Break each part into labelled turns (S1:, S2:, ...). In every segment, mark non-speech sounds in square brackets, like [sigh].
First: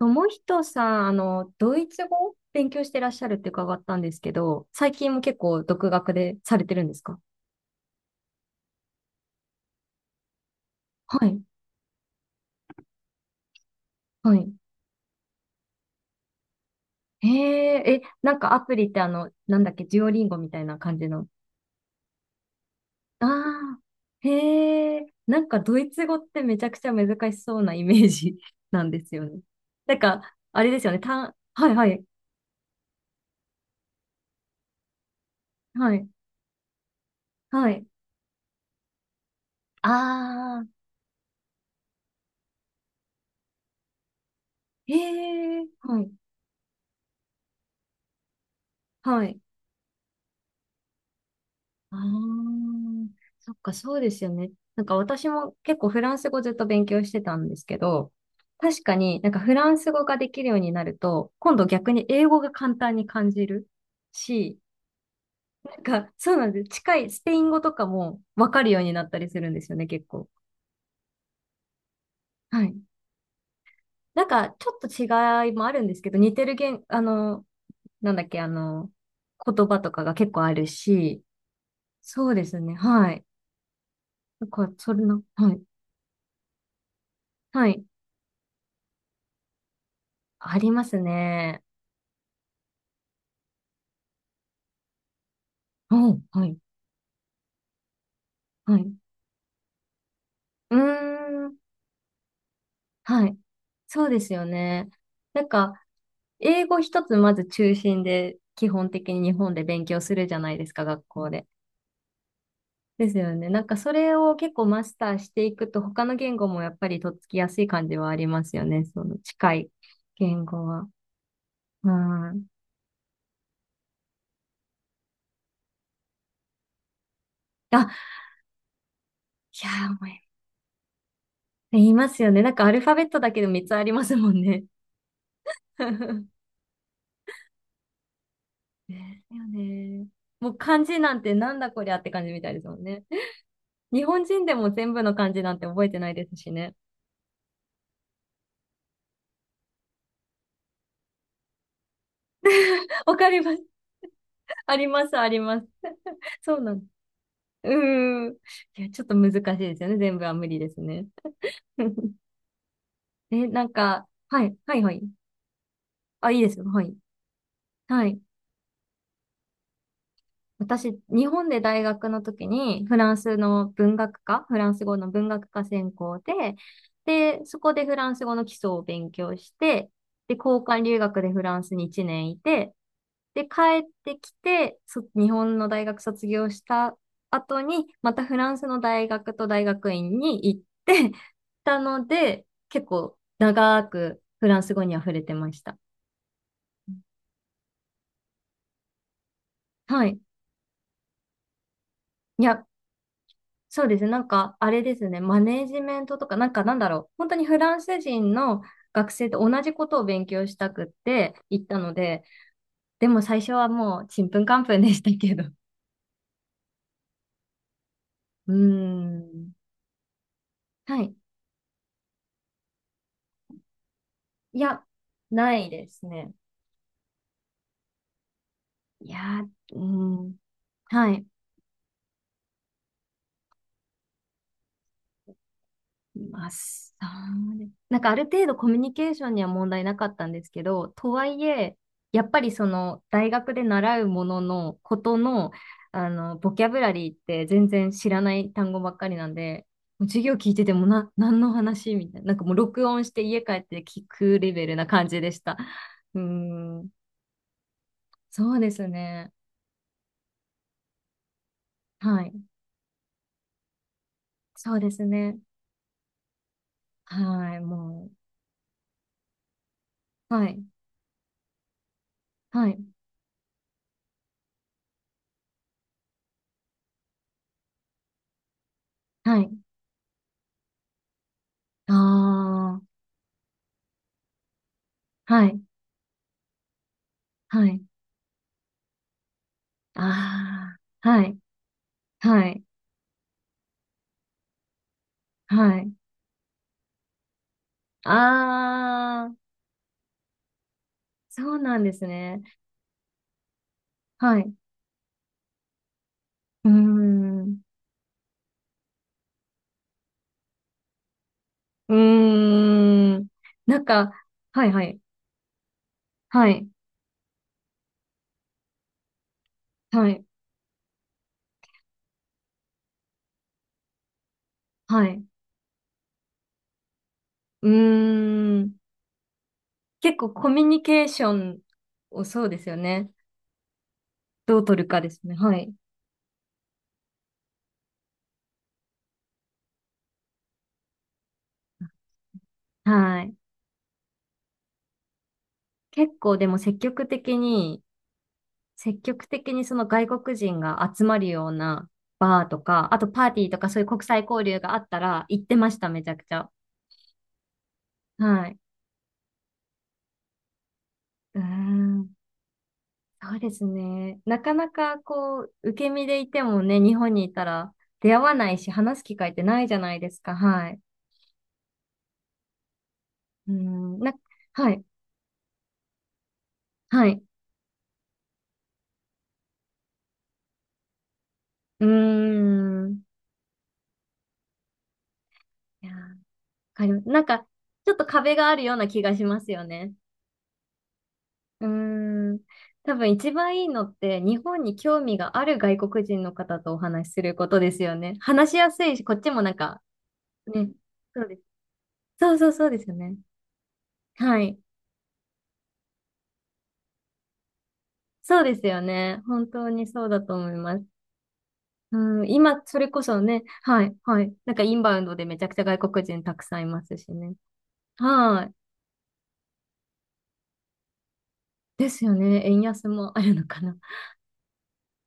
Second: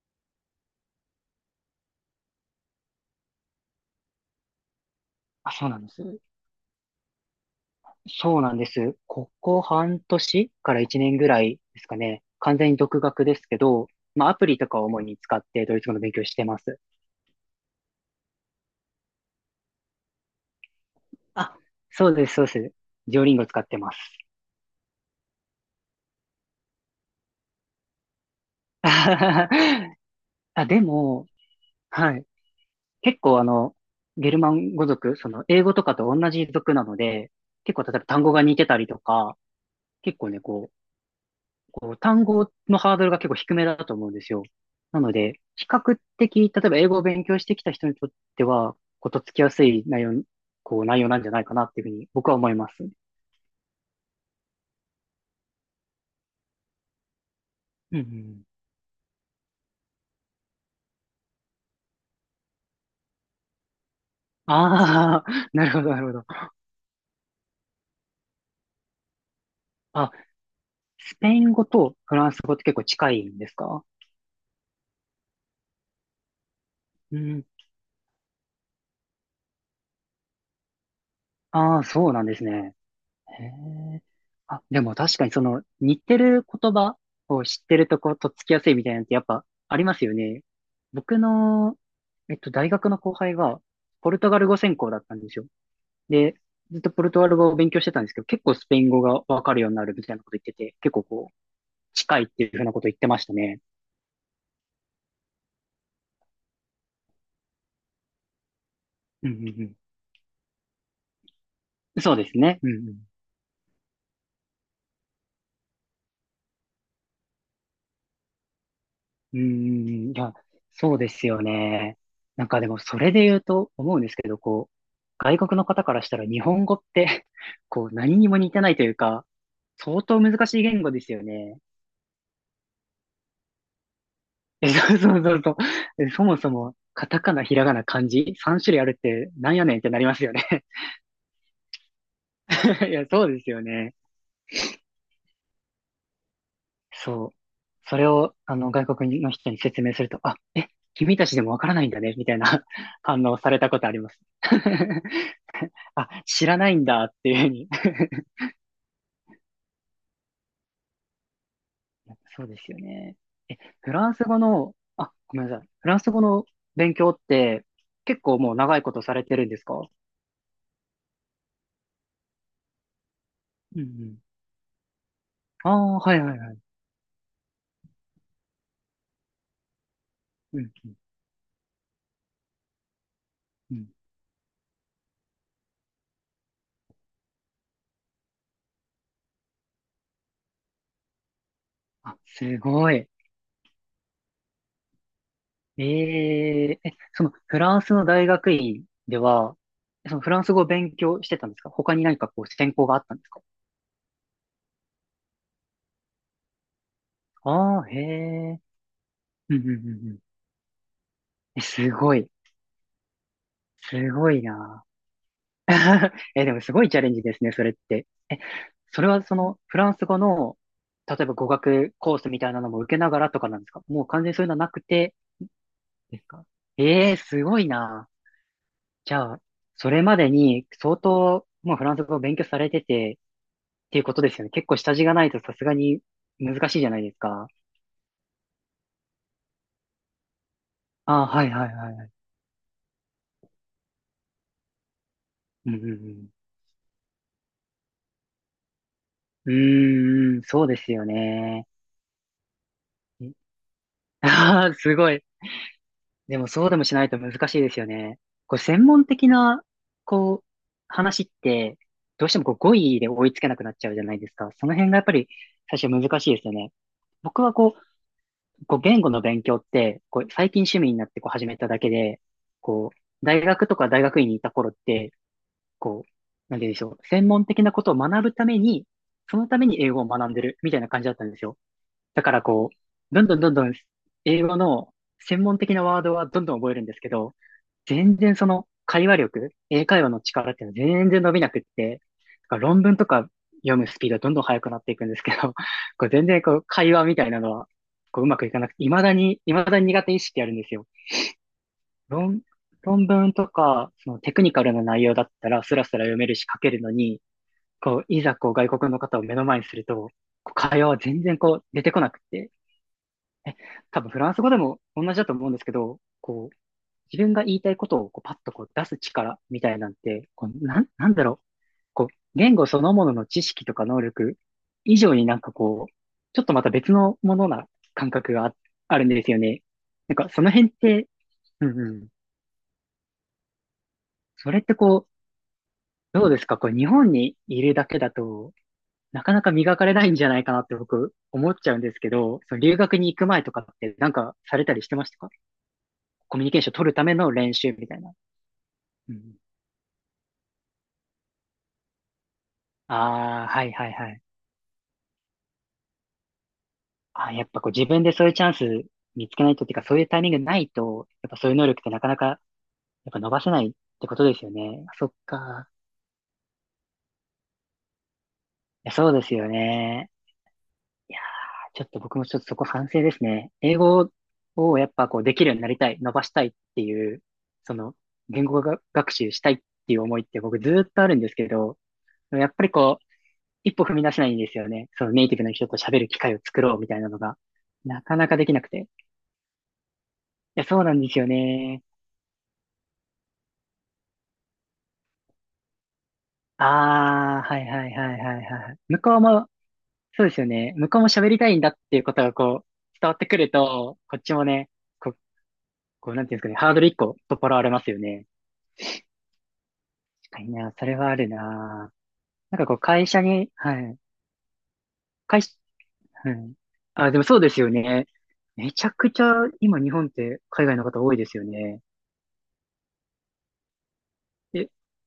S1: 友人さん、ドイツ語を勉強してらっしゃるって伺ったんですけど、最近も結
S2: あ、
S1: 構
S2: そうなん
S1: 独
S2: です。
S1: 学でされてるんですか？
S2: そうなんです。ここ半年から1年
S1: は
S2: ぐ
S1: い、
S2: らいですかね。完全に独学ですけど、まあ
S1: は
S2: アプ
S1: い。
S2: リとかを主に使ってドイツ語の勉強してます。
S1: へえ、なんかアプリってあの、なんだっけ、デュオリンゴみたいな感じの。
S2: あ、そうです、そうです。ジオ
S1: あ
S2: リンゴ使って
S1: あ、
S2: ます。
S1: へえ、なんかドイツ語ってめちゃくちゃ難しそうなイメージ [laughs] なんですよね。なん
S2: [laughs]
S1: か、あ
S2: あ、
S1: れで
S2: で
S1: すよね、
S2: も、
S1: はい、はい、
S2: はい。結構ゲルマン語族、その英語と
S1: は
S2: か
S1: い、
S2: と同じ族なので、
S1: は
S2: 結構
S1: い。
S2: 例えば単語が似てたりとか、結構ね、
S1: ああ、
S2: 単語のハードルが結構低めだと思うんですよ。
S1: へ
S2: なので、
S1: え、
S2: 比較
S1: はい、
S2: 的、例えば英語を勉強してきた人にとっては、こう、とっ
S1: は
S2: つ
S1: い。
S2: きやすい内容なんじゃないかなっていうふ
S1: あ
S2: うに僕は思いま
S1: あ、
S2: す。うん
S1: そっか、そうですよね。なんか私も結構フランス語ずっと勉強してたんですけ
S2: う
S1: ど、
S2: ん。
S1: 確かになんかフランス語ができるようになると、今度逆に英語が簡単に感じるし、
S2: ああ、[laughs] なる
S1: なん
S2: ほど、なる
S1: か
S2: ほど。
S1: そうなんです。近いスペイン語とかもわかるようになったりするんですよね、結
S2: あ、
S1: 構。
S2: スペイン語とフランス語っ
S1: は
S2: て
S1: い。
S2: 結構近いんですか？
S1: なんかちょっと違いもあるんですけど、似てる言、あ
S2: う
S1: の、
S2: ん。
S1: なんだっけ、あの、言葉とかが結構あるし、
S2: ああ、そうなん
S1: そう
S2: で
S1: で
S2: す
S1: すね、
S2: ね。
S1: はい。
S2: へえ。
S1: なん
S2: あ、
S1: か、
S2: で
S1: そ
S2: も
S1: れ
S2: 確
S1: な、
S2: かにそ
S1: はい。
S2: の似てる言葉を知
S1: は
S2: って
S1: い、
S2: るとこうとっつきやすいみたいなのってやっぱありますよね。
S1: あります
S2: 僕
S1: ね。
S2: の、大学の後輩がポルトガル語専攻だったんですよ。
S1: うん、
S2: で、
S1: はい、
S2: ずっとポルトガル語を勉強してたんですけど、結構スペ
S1: は
S2: イン
S1: い。
S2: 語がわかるようになるみたいなこと言ってて、
S1: う
S2: 結構こう、
S1: ーん、
S2: 近いっていうふうなこと言ってま
S1: は
S2: した
S1: い。
S2: ね。
S1: そうですよね。なんか、英語一つまず中心で、基本的に
S2: う
S1: 日
S2: んう
S1: 本で
S2: ん
S1: 勉強するじゃないですか、学校で。
S2: うん。そうですね。うんうん。
S1: ですよね。なんか、それを結構マスターしていくと、他の言語もやっぱりとっつきやすい感じはありますよね。その
S2: うー
S1: 近い
S2: ん、いや、
S1: 言語は。
S2: そうですよ
S1: う
S2: ね。な
S1: ん。
S2: んかでもそれで言うと思うんですけど、こう、外国の方からしたら日本語って [laughs] こ
S1: あ、
S2: う、何にも似てないというか、
S1: いやー、
S2: 相
S1: 思
S2: 当
S1: い
S2: 難しい言語ですよね。
S1: 言いますよね。なんか、アルファベットだけで3つありますもんね。
S2: え、そうそうそうそう。えそも
S1: [laughs]
S2: そも、カタカナ、ひらがな、漢字、3種類あるっ
S1: ね
S2: て
S1: え、だよ
S2: なんやねんってなり
S1: ね。
S2: ますよ
S1: もう
S2: ね。
S1: 漢字なんてなんだこりゃって感じみたいですもん
S2: [laughs] い
S1: ね。
S2: や、そうですよね。
S1: 日本人でも全部の漢字なんて覚えてないですしね。
S2: そう。それを、外国の人に説明すると、君たちでもわからないんだね、みたいな [laughs]
S1: [laughs] わ
S2: 反
S1: か
S2: 応
S1: り
S2: さ
S1: ま
S2: れ
S1: す。
S2: たことあります。
S1: あり
S2: [laughs]
S1: ます、あります。
S2: あ、知
S1: そ
S2: ら
S1: う
S2: な
S1: な
S2: い
S1: ん
S2: ん
S1: です。
S2: だっていうふうに。
S1: うーん。
S2: [laughs]
S1: いや、ちょっと難しいですよね。全部は無理ですね。[laughs]
S2: そうですよね。
S1: え、
S2: え、
S1: なん
S2: フ
S1: か、
S2: ランス語
S1: はい、
S2: の、
S1: はい、はい。
S2: あ、ごめんなさい。フランス語
S1: あ、いい
S2: の
S1: ですよ。は
S2: 勉
S1: い。
S2: 強って
S1: はい。
S2: 結構もう長いことされてるんですか？う
S1: 私、日本で大学の時にフランスの
S2: んう
S1: 文学
S2: ん。
S1: 科、フランス語の文学科
S2: あ
S1: 専
S2: あ、は
S1: 攻
S2: いはいは
S1: で、
S2: い。
S1: で、そこでフランス語の基礎を勉強して、で、
S2: う
S1: 交
S2: ん
S1: 換
S2: うん
S1: 留学でフランスに1年いて、で、
S2: う
S1: 帰
S2: ん。
S1: ってきて、日本の大学卒業した後に、またフランスの大学と大学院に行ってたの
S2: あ、
S1: で、
S2: す
S1: 結
S2: ごい。
S1: 構長くフランス語に溢れてました。
S2: えええ、そのフランスの大学院では、
S1: は
S2: そ
S1: い。
S2: のフランス語を勉強してたんですか？他に何か
S1: い
S2: こう
S1: や、
S2: 専攻があったんですか？
S1: そうですね。マネージメントとか、本当にフラ
S2: あ
S1: ン
S2: あー、
S1: ス
S2: へ
S1: 人
S2: え。
S1: の学生と
S2: うんう
S1: 同
S2: ん
S1: じ
S2: う
S1: ことを
S2: んうん。
S1: 勉強したくって
S2: え、
S1: 行った
S2: す
S1: の
S2: ご
S1: で、
S2: い。
S1: でも最初はもう
S2: す
S1: ちん
S2: ご
S1: ぷ
S2: い
S1: んかんぷん
S2: な。
S1: でしたけど。[laughs]
S2: [laughs] え、でもすごいチャレンジですね、それって。え、
S1: うー
S2: それはそ
S1: ん。
S2: のフランス語の、
S1: はい。
S2: 例えば語学コースみたいなのも受けながらとかなんですか？もう完全にそういうのは
S1: い
S2: なく
S1: や、
S2: て
S1: ないです
S2: です
S1: ね。
S2: か？ええすごいな。
S1: い
S2: じゃあ、
S1: や、うー
S2: それまで
S1: ん。
S2: に相
S1: はい。
S2: 当もうフランス語を勉強されててっていうことですよね。結構下地がないとさすがに
S1: まあ、
S2: 難しいじゃ
S1: そ
S2: ないですか。
S1: うです。なんかある程度コミュニケーションには問題なかったんですけど、と
S2: あ
S1: は
S2: あ、
S1: い
S2: はいはい
S1: え、
S2: はいはい。
S1: やっぱりその大学で習うもののことの、
S2: うんう
S1: あ
S2: ん
S1: の、ボキャブラリーって全然知らない単語ばっかりなん
S2: う
S1: で、もう授業
S2: ん。うーん、
S1: 聞いて
S2: そう
S1: て
S2: で
S1: も
S2: すよ
S1: 何の
S2: ね。
S1: 話みたいな、なんかもう録音して家帰って聞くレベ
S2: ああ、[laughs]
S1: ルな
S2: す
S1: 感
S2: ご
S1: じ
S2: い。
S1: でした。うー
S2: でもそうでも
S1: ん、
S2: しないと難しいですよね。
S1: そ
S2: こう、
S1: うで
S2: 専
S1: す
S2: 門的
S1: ね。
S2: な、こう、話って、
S1: は
S2: どう
S1: い。
S2: してもこう語彙で追いつけなくなっちゃうじゃないですか。そ
S1: そ
S2: の
S1: うで
S2: 辺がや
S1: す
S2: っぱり
S1: ね。
S2: 最初難しいですよね。僕は
S1: はい、
S2: こ
S1: も
S2: う、こう言語の勉強って、こう
S1: う。は
S2: 最近
S1: い、
S2: 趣味になってこう始めただけで、
S1: はい、
S2: こう、大学とか大学院にいた頃って、こう、なんて言うんでしょう、専門的なことを学ぶために、そ
S1: は
S2: の
S1: い。
S2: ために英語を学んでるみたいな感じだったんですよ。
S1: あ
S2: だからこ
S1: あ、
S2: う、どんどんどんどん英語の専
S1: は
S2: 門
S1: い、
S2: 的なワードはどんどん覚えるんですけど、
S1: はい。
S2: 全然その会話力、英会話の力っていう
S1: あ
S2: のは
S1: あ、
S2: 全
S1: は
S2: 然伸
S1: い、
S2: びなくって、
S1: は
S2: だか
S1: い、
S2: ら論文とか読むスピードはどんどん速くなっていくんですけど、[laughs]
S1: はい。
S2: こう全然こう会話みたいなのはこううまくいかなくて、未だ
S1: ああ、
S2: に、未だに苦手意識あるんですよ。
S1: そうなんです
S2: 論、
S1: ね。
S2: 論文とか、そのテ
S1: はい。
S2: クニ
S1: う
S2: カルな内容だったらスラスラ読めるし書
S1: ー
S2: けるのに、
S1: ん。
S2: こう、いざこう外国の方を目の前にすると、こう会話は全然こう出て
S1: う
S2: こなくて、
S1: ーん。
S2: え、
S1: なん
S2: 多
S1: か、
S2: 分フランス語で
S1: はい、
S2: も
S1: はい、
S2: 同じだと思うんですけど、
S1: は
S2: こう、
S1: い、
S2: 自分が言いたいことをこうパッとこう出す力みたいなん
S1: はい、
S2: て、こう、なんだろう。こう、言語そのものの知識とか能力以
S1: は
S2: 上
S1: い。
S2: になんかこう、ちょっとまた別のものな
S1: う
S2: 感覚があ、
S1: ーん。
S2: あるんですよね。なん
S1: 結
S2: か
S1: 構
S2: そ
S1: コ
S2: の
S1: ミュ
S2: 辺っ
S1: ニケ
S2: て、
S1: ーション
S2: うんうん。
S1: を、そうですよね。
S2: そ
S1: ど
S2: れっ
S1: う
S2: て
S1: 取るか
S2: こ
S1: です
S2: う、
S1: ね。はい、
S2: どうですかこう、日本にいるだけだと、なかなか磨かれないんじゃないかなって僕思っちゃうんですけど、その留学に行
S1: は
S2: く
S1: い。
S2: 前とかってなんかされたりしてましたか？
S1: 結構
S2: コミュ
S1: で
S2: ニ
S1: も
S2: ケーション
S1: 積
S2: 取るた
S1: 極
S2: めの
S1: 的
S2: 練習
S1: に、
S2: みたいな。
S1: 積
S2: う
S1: 極
S2: ん。
S1: 的にその外国人が集まるようなバーとか、あとパーテ
S2: あ
S1: ィ
S2: あ、
S1: ーと
S2: は
S1: か
S2: い
S1: そういう
S2: はい
S1: 国
S2: はい。
S1: 際交流があったら行ってました、めちゃくちゃ。
S2: あ、やっぱこう自分でそういうチ
S1: は
S2: ャン
S1: い。
S2: ス見つけないとっていうか、そういうタイミングないと、やっぱ
S1: うー
S2: そういう能力ってなか
S1: ん。
S2: なか、やっぱ伸
S1: そう
S2: ばせ
S1: で
S2: な
S1: す
S2: いってこ
S1: ね。
S2: とで
S1: な
S2: すよ
S1: かな
S2: ね。あ
S1: か
S2: そっ
S1: こう、
S2: か。
S1: 受け身でいてもね、日本にいたら出会わないし、
S2: いや、
S1: 話す
S2: そう
S1: 機
S2: で
S1: 会っ
S2: す
S1: て
S2: よ
S1: ないじゃないで
S2: ね。
S1: すか。はい。
S2: いやー、ちょっと僕もちょっとそこ反省です
S1: う
S2: ね。
S1: ー
S2: 英
S1: ん。
S2: 語
S1: は
S2: を
S1: い。
S2: やっぱこうできるようになりたい、伸ばしたいって
S1: は
S2: い
S1: い。
S2: う、その言語が学習したいっていう思いって僕ずーっとあるんですけど、
S1: うー
S2: やっぱりこ
S1: ん。
S2: う、一歩踏み出せないんですよね。そのネイティブの人と
S1: いやー、わ
S2: 喋る機会を作ろう
S1: か
S2: み
S1: り
S2: たい
S1: ます。
S2: なの
S1: なん
S2: が、
S1: か、ちょっ
S2: な
S1: と
S2: かな
S1: 壁
S2: かで
S1: が
S2: き
S1: あ
S2: な
S1: る
S2: く
S1: よう
S2: て。
S1: な気
S2: い
S1: がしますよね。
S2: や、そうなんですよ
S1: う
S2: ね。
S1: ーん、多分一番いいのって日本に興味がある外国人の方とお話しする
S2: あ
S1: こ
S2: あ、は
S1: と
S2: い
S1: です
S2: はい
S1: よね。
S2: はいはい
S1: 話しや
S2: はい。
S1: すい
S2: 向
S1: し、こ
S2: こ
S1: っ
S2: う
S1: ちも
S2: も、
S1: なんか
S2: そうですよ
S1: ね、
S2: ね。向こうも
S1: そう
S2: 喋
S1: で
S2: り
S1: す。
S2: たいんだっていうことが
S1: そう、そう、
S2: こう、
S1: そうですよ
S2: 伝わ
S1: ね。
S2: ってくると、こっち
S1: は
S2: も
S1: い。
S2: ね、こう、なんていうんですかね、ハードル一個取っ払われますよね。
S1: そうですよね。本当にそうだ
S2: 確
S1: と
S2: か
S1: 思
S2: に
S1: い
S2: な、
S1: ます。
S2: それはあるな。
S1: うん、
S2: なん
S1: 今、
S2: かこ
S1: そ
S2: う、
S1: れこ
S2: 会
S1: そ
S2: 社
S1: ね、
S2: に、は
S1: はい、
S2: い。
S1: はい。なんかインバウンドでめち
S2: 会
S1: ゃ
S2: 社、
S1: くちゃ外国人
S2: は
S1: たく
S2: い。
S1: さんいます
S2: あ、
S1: し
S2: でも
S1: ね。
S2: そうですよね。
S1: はい。
S2: めちゃくちゃ、今日本って海外の方多いですよね。
S1: ですよね。円安もあるのかな。[laughs]
S2: え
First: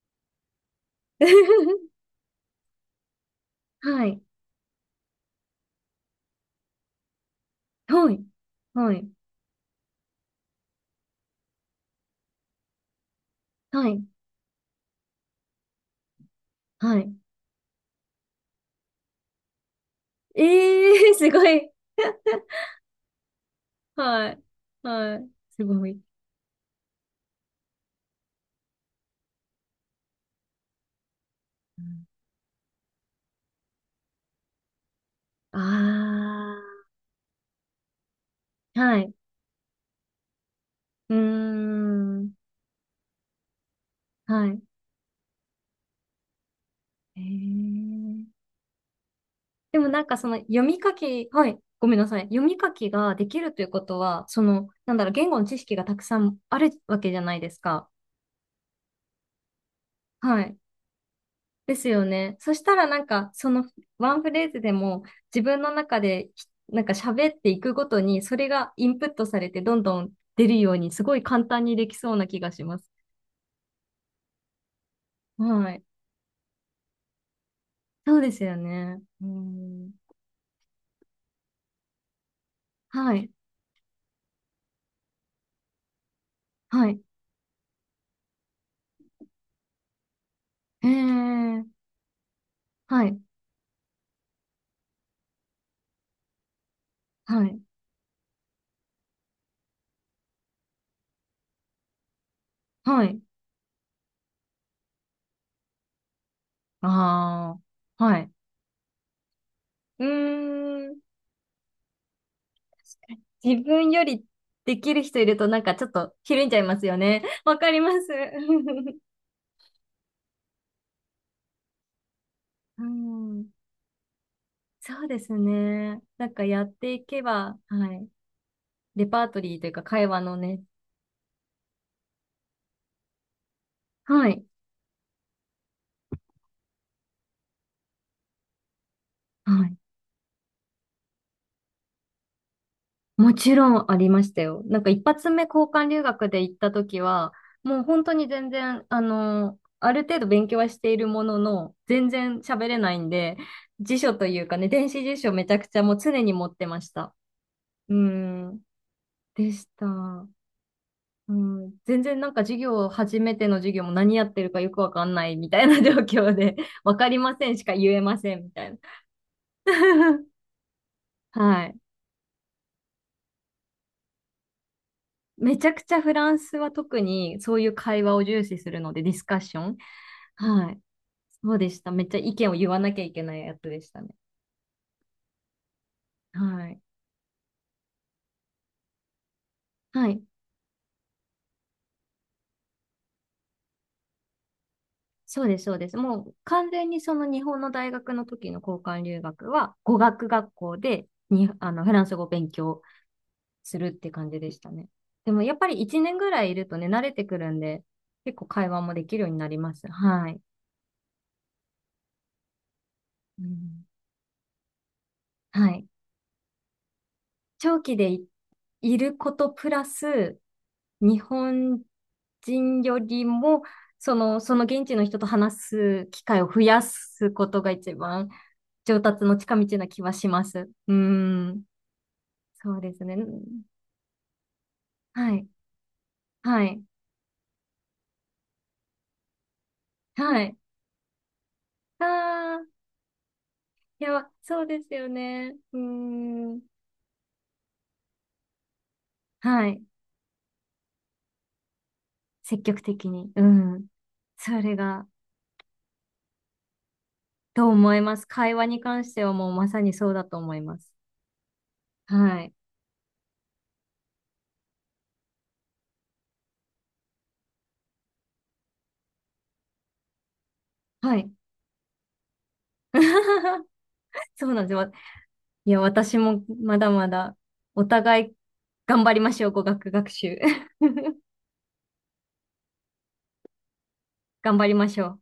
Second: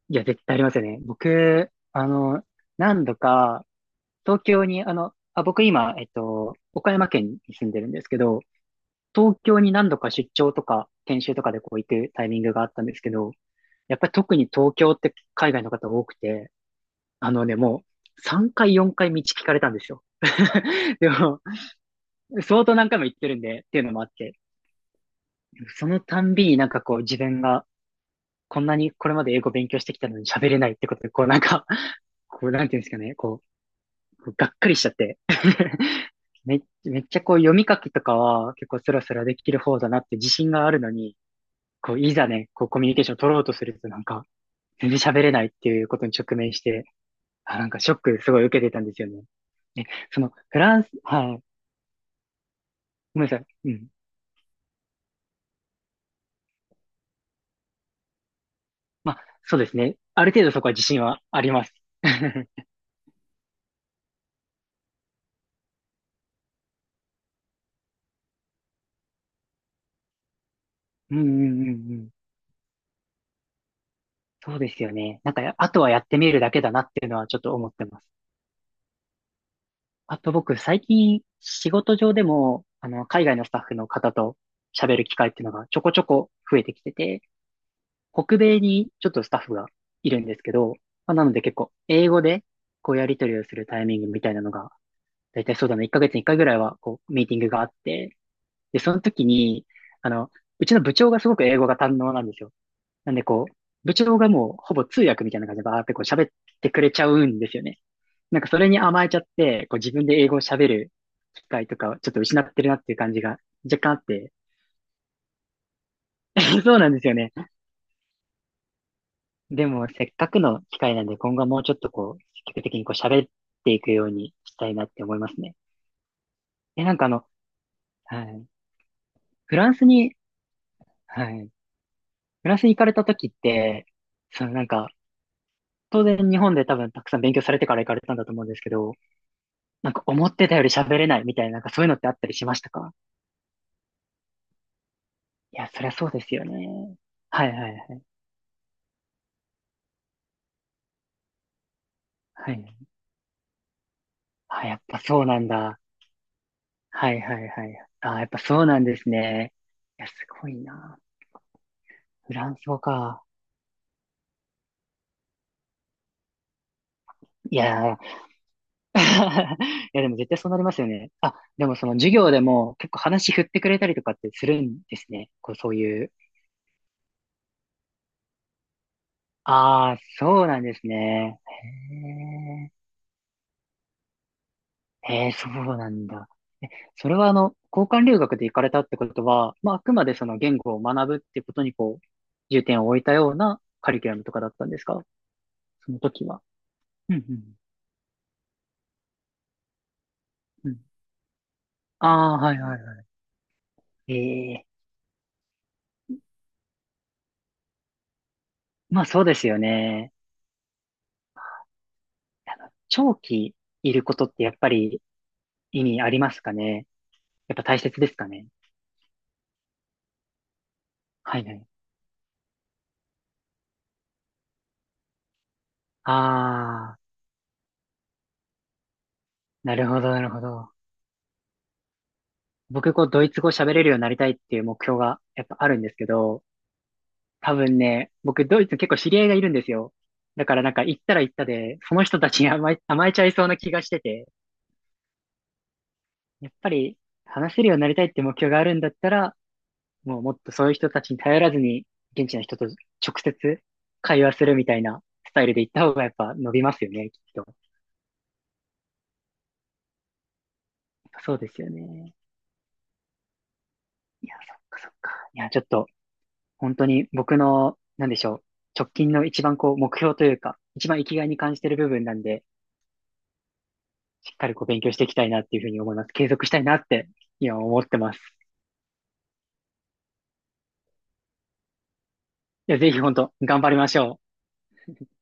S2: いや、絶対ありますよね。僕、何度か、
S1: はい。
S2: 東京に、あ、僕今、岡山県に住んでるんです
S1: は
S2: け
S1: い。
S2: ど、
S1: はい。
S2: 東京に何度か出張とか、研修とかでこう行くタイミングがあったんですけど、
S1: は
S2: やっ
S1: い。
S2: ぱり特に東京って海外の方多くて、
S1: はい。
S2: あのね、もう3回4回道聞かれたんですよ。[laughs]
S1: え
S2: で
S1: えー、す
S2: も、
S1: ごい。
S2: 相当何回も行ってるんで、っていうのもあっ
S1: は
S2: て、
S1: い。はい。すご
S2: そ
S1: い。
S2: のたんびになんかこう自分がこんなにこれまで英語勉強してきたのに喋れないってことで、こうなんか、こうなんていうんですかね、こうがっかりしちゃって [laughs] めっ。
S1: あ
S2: めっちゃこう読み書きとかは結
S1: あ、
S2: 構ス
S1: は
S2: ラ
S1: い。
S2: スラできる方だなって自信があるの
S1: う
S2: に、
S1: ー
S2: こういざ
S1: ん。
S2: ね、こうコミュニケーション取ろうとするとなんか
S1: はい。
S2: 全然喋れないっていうことに直面して、
S1: え
S2: あ、なんかショック
S1: ー。
S2: すごい受けてたんですよね。
S1: で
S2: で、
S1: もなんか
S2: そ
S1: そ
S2: の
S1: の
S2: フ
S1: 読
S2: ラ
S1: み
S2: ンス、
S1: 書き、
S2: はい、
S1: はい。ごめんなさい。読み書きが
S2: ごめ
S1: で
S2: んな
S1: き
S2: さ
S1: るという
S2: い。う
S1: こ
S2: ん。
S1: とは、その、なんだろう、言語の知識がたくさんあるわけじゃないですか。
S2: まあ、そうですね。ある
S1: は
S2: 程度
S1: い。
S2: そこは自信はあります。
S1: ですよね。そし
S2: [laughs]
S1: たらなんか、そのワンフレーズでも自分の中で、なんか喋っていくごとに、それがインプットされてどんどん出るように、すご
S2: うん
S1: い
S2: う
S1: 簡
S2: ん
S1: 単
S2: うんう
S1: にでき
S2: ん。
S1: そうな気がします。
S2: そうですよね。あ
S1: は
S2: と
S1: い。
S2: はやってみるだけだなっていうのはちょっと思ってます。
S1: そうですよね。うん。
S2: あと僕、最近、仕事上でも、
S1: は
S2: 海
S1: い。
S2: 外のスタッフの方と喋る機会っていうのがちょこちょこ増えてき
S1: は
S2: て
S1: い。
S2: て、北米にちょっとスタッフがいるんですけど、
S1: え
S2: まあ、なので結
S1: ー。
S2: 構、英語で、こう
S1: は
S2: やり
S1: い。
S2: 取りをするタイミングみたいなのが、だいたいそうだな、1ヶ月に1回ぐらいは、こう、ミーティン
S1: は
S2: グ
S1: い。
S2: があって、で、その時に、あの、うちの部長がすごく英語が堪能なんですよ。
S1: は
S2: なん
S1: い。
S2: でこう、部長がもう、ほぼ通訳みたいな感じでバーってこう喋ってくれちゃうんです
S1: あ
S2: よね。
S1: あ。はい。
S2: なんかそれに甘えちゃって、こう自
S1: う
S2: 分で英語を喋
S1: ー
S2: る
S1: ん。
S2: 機会とかをちょっと失ってるなっていう感じが
S1: 自
S2: 若
S1: 分
S2: 干あ
S1: よ
S2: っ
S1: り
S2: て。
S1: できる人いるとなんかちょっとひるんじゃい
S2: [laughs] そ
S1: ま
S2: う
S1: す
S2: なん
S1: よ
S2: ですよ
S1: ね。
S2: ね。
S1: [laughs] わかります。
S2: でもせっかくの機会なんで今後はもうちょっとこう、積極的
S1: [laughs] う
S2: にこう喋っ
S1: ん。
S2: ていくようにしたいなって
S1: そう
S2: 思
S1: で
S2: いま
S1: す
S2: すね。
S1: ね。なんかやっ
S2: え、
S1: ていけば、はい。
S2: はい。
S1: レパート
S2: フ
S1: リーとい
S2: ラ
S1: う
S2: ン
S1: か
S2: ス
S1: 会
S2: に、
S1: 話のね。
S2: はい。フランスに行かれた時って、
S1: はい。
S2: そのなんか、当然日本で多分たくさん勉強されてから行かれたんだと思うんですけど、
S1: はい。
S2: なんか思ってたより喋れないみたいな、なんかそういうのってあったりしましたか。
S1: もちろんありましたよ。なんか一発目
S2: い
S1: 交
S2: や、そ
S1: 換
S2: りゃ
S1: 留
S2: そうで
S1: 学
S2: す
S1: で
S2: よ
S1: 行った
S2: ね。
S1: 時は、
S2: はいはい
S1: もう
S2: はい。
S1: 本当に全然、あの、ある程度勉強はしているものの、全然
S2: は
S1: 喋
S2: い。
S1: れないんで、辞書というか
S2: あ、
S1: ね、
S2: やっ
S1: 電
S2: ぱ
S1: 子辞
S2: そう
S1: 書
S2: な
S1: め
S2: ん
S1: ちゃくち
S2: だ。
S1: ゃもう常に持ってまし
S2: は
S1: た。
S2: いはいはい。
S1: う
S2: あ、やっぱ
S1: ん、
S2: そうなんです
S1: で
S2: ね。
S1: した。
S2: いや、すごいな。
S1: うん、全然なん
S2: フ
S1: か
S2: ラン
S1: 授
S2: ス語
S1: 業、初
S2: か。
S1: めての授業も何やってるかよくわかんないみたいな状況で、わかりませ
S2: い
S1: んしか言
S2: やー、
S1: えませんみたいな。
S2: [laughs] いや、でも絶
S1: [laughs]
S2: 対そうなりますよね。あ、
S1: は
S2: でも
S1: い。
S2: その授業でも結構話振ってくれたりとかってするんですね。こう、
S1: めち
S2: そ
S1: ゃ
S2: う
S1: くちゃ
S2: いう。
S1: フランスは特にそういう会話を重視するので、ディスカッション。
S2: ああ、そうなん
S1: は
S2: で
S1: い。
S2: すね。
S1: そうでした。めっちゃ意見を言わなきゃいけないやつでしたね。
S2: へえ、へえ、そうなんだ。
S1: は
S2: え、
S1: い。
S2: それは交換留学で行かれたってことは、まあ、あくま
S1: は
S2: で
S1: い。
S2: その言語を学ぶってことにこう、重点を置いたようなカリキュラムとかだったんですか。
S1: そうです、そうで
S2: そ
S1: す。
S2: の
S1: も
S2: 時
S1: う
S2: は。
S1: 完全にそ
S2: うんう
S1: の日
S2: ん
S1: 本の大学の時の交換留学は語学学
S2: う
S1: 校
S2: ん。
S1: でにフラン
S2: あ
S1: ス語を
S2: あ、
S1: 勉
S2: はいは
S1: 強
S2: いは
S1: するって
S2: い。
S1: 感じでし
S2: ええ。
S1: たね。でもやっぱり1年ぐらいいるとね、慣れてくるんで、結構会話も
S2: ま
S1: で
S2: あ
S1: き
S2: そ
S1: る
S2: う
S1: よう
S2: で
S1: に
S2: す
S1: なり
S2: よ
S1: ます。
S2: ね。
S1: はい。
S2: あの長
S1: う
S2: 期
S1: ん、
S2: いることってやっぱり
S1: は
S2: 意
S1: い。
S2: 味ありますかね。やっぱ大
S1: 長期
S2: 切で
S1: で
S2: すか
S1: い
S2: ね。
S1: いることプラス、日
S2: はいはい。
S1: 本人よりも、その現地の人と話す機会を増や
S2: ああ、
S1: すことが一番上達の近
S2: な
S1: 道
S2: る
S1: な
S2: ほ
S1: 気
S2: ど
S1: は
S2: な
S1: し
S2: るほ
S1: ま
S2: ど。
S1: す。うん。そう
S2: 僕
S1: で
S2: こ
S1: す
S2: う
S1: ね。
S2: ドイツ語喋れるようになりたいっていう目標が
S1: は
S2: や
S1: い。
S2: っぱあるんですけど、
S1: はい。
S2: 多分ね、僕ドイツ結構知り合いがいるんですよ。
S1: は
S2: だか
S1: い。
S2: らなんか行ったら行ったで、その
S1: あ
S2: 人たちに
S1: あ、
S2: 甘えちゃいそうな気がして
S1: い
S2: て、
S1: や、そうですよね。う
S2: やっ
S1: ん。
S2: ぱり話せるようになりたいって目標があるんだったら、
S1: はい。
S2: もうもっとそういう人たちに頼らずに、現地の人
S1: 積
S2: と直
S1: 極的に。う
S2: 接
S1: ん。
S2: 会話す
S1: そ
S2: るみ
S1: れ
S2: たいな
S1: が、
S2: スタイルで行った方がやっぱ伸びますよね、きっと。
S1: どう思います？会話に関してはもうまさにそうだと思います。
S2: そうですよね。
S1: はい。
S2: いや、そっか。いや、ちょっと、本当に僕の、なんでしょう、直近の一番こう、目標というか、一番生き
S1: は
S2: がい
S1: い。
S2: に感じてる部分なんで、
S1: [laughs]
S2: しっ
S1: そ
S2: かり
S1: うなん
S2: こう
S1: です
S2: 勉
S1: よ。
S2: 強していきたいなっていうふう
S1: い
S2: に
S1: や、
S2: 思います。
S1: 私
S2: 継
S1: も
S2: 続したいな
S1: ま
S2: っ
S1: だま
S2: て、
S1: だ
S2: 今思
S1: お
S2: ってま
S1: 互い
S2: す。
S1: 頑張りましょう、語学学習。[laughs]
S2: いや、ぜひ本当、頑張りましょう。
S1: 頑張りましょう。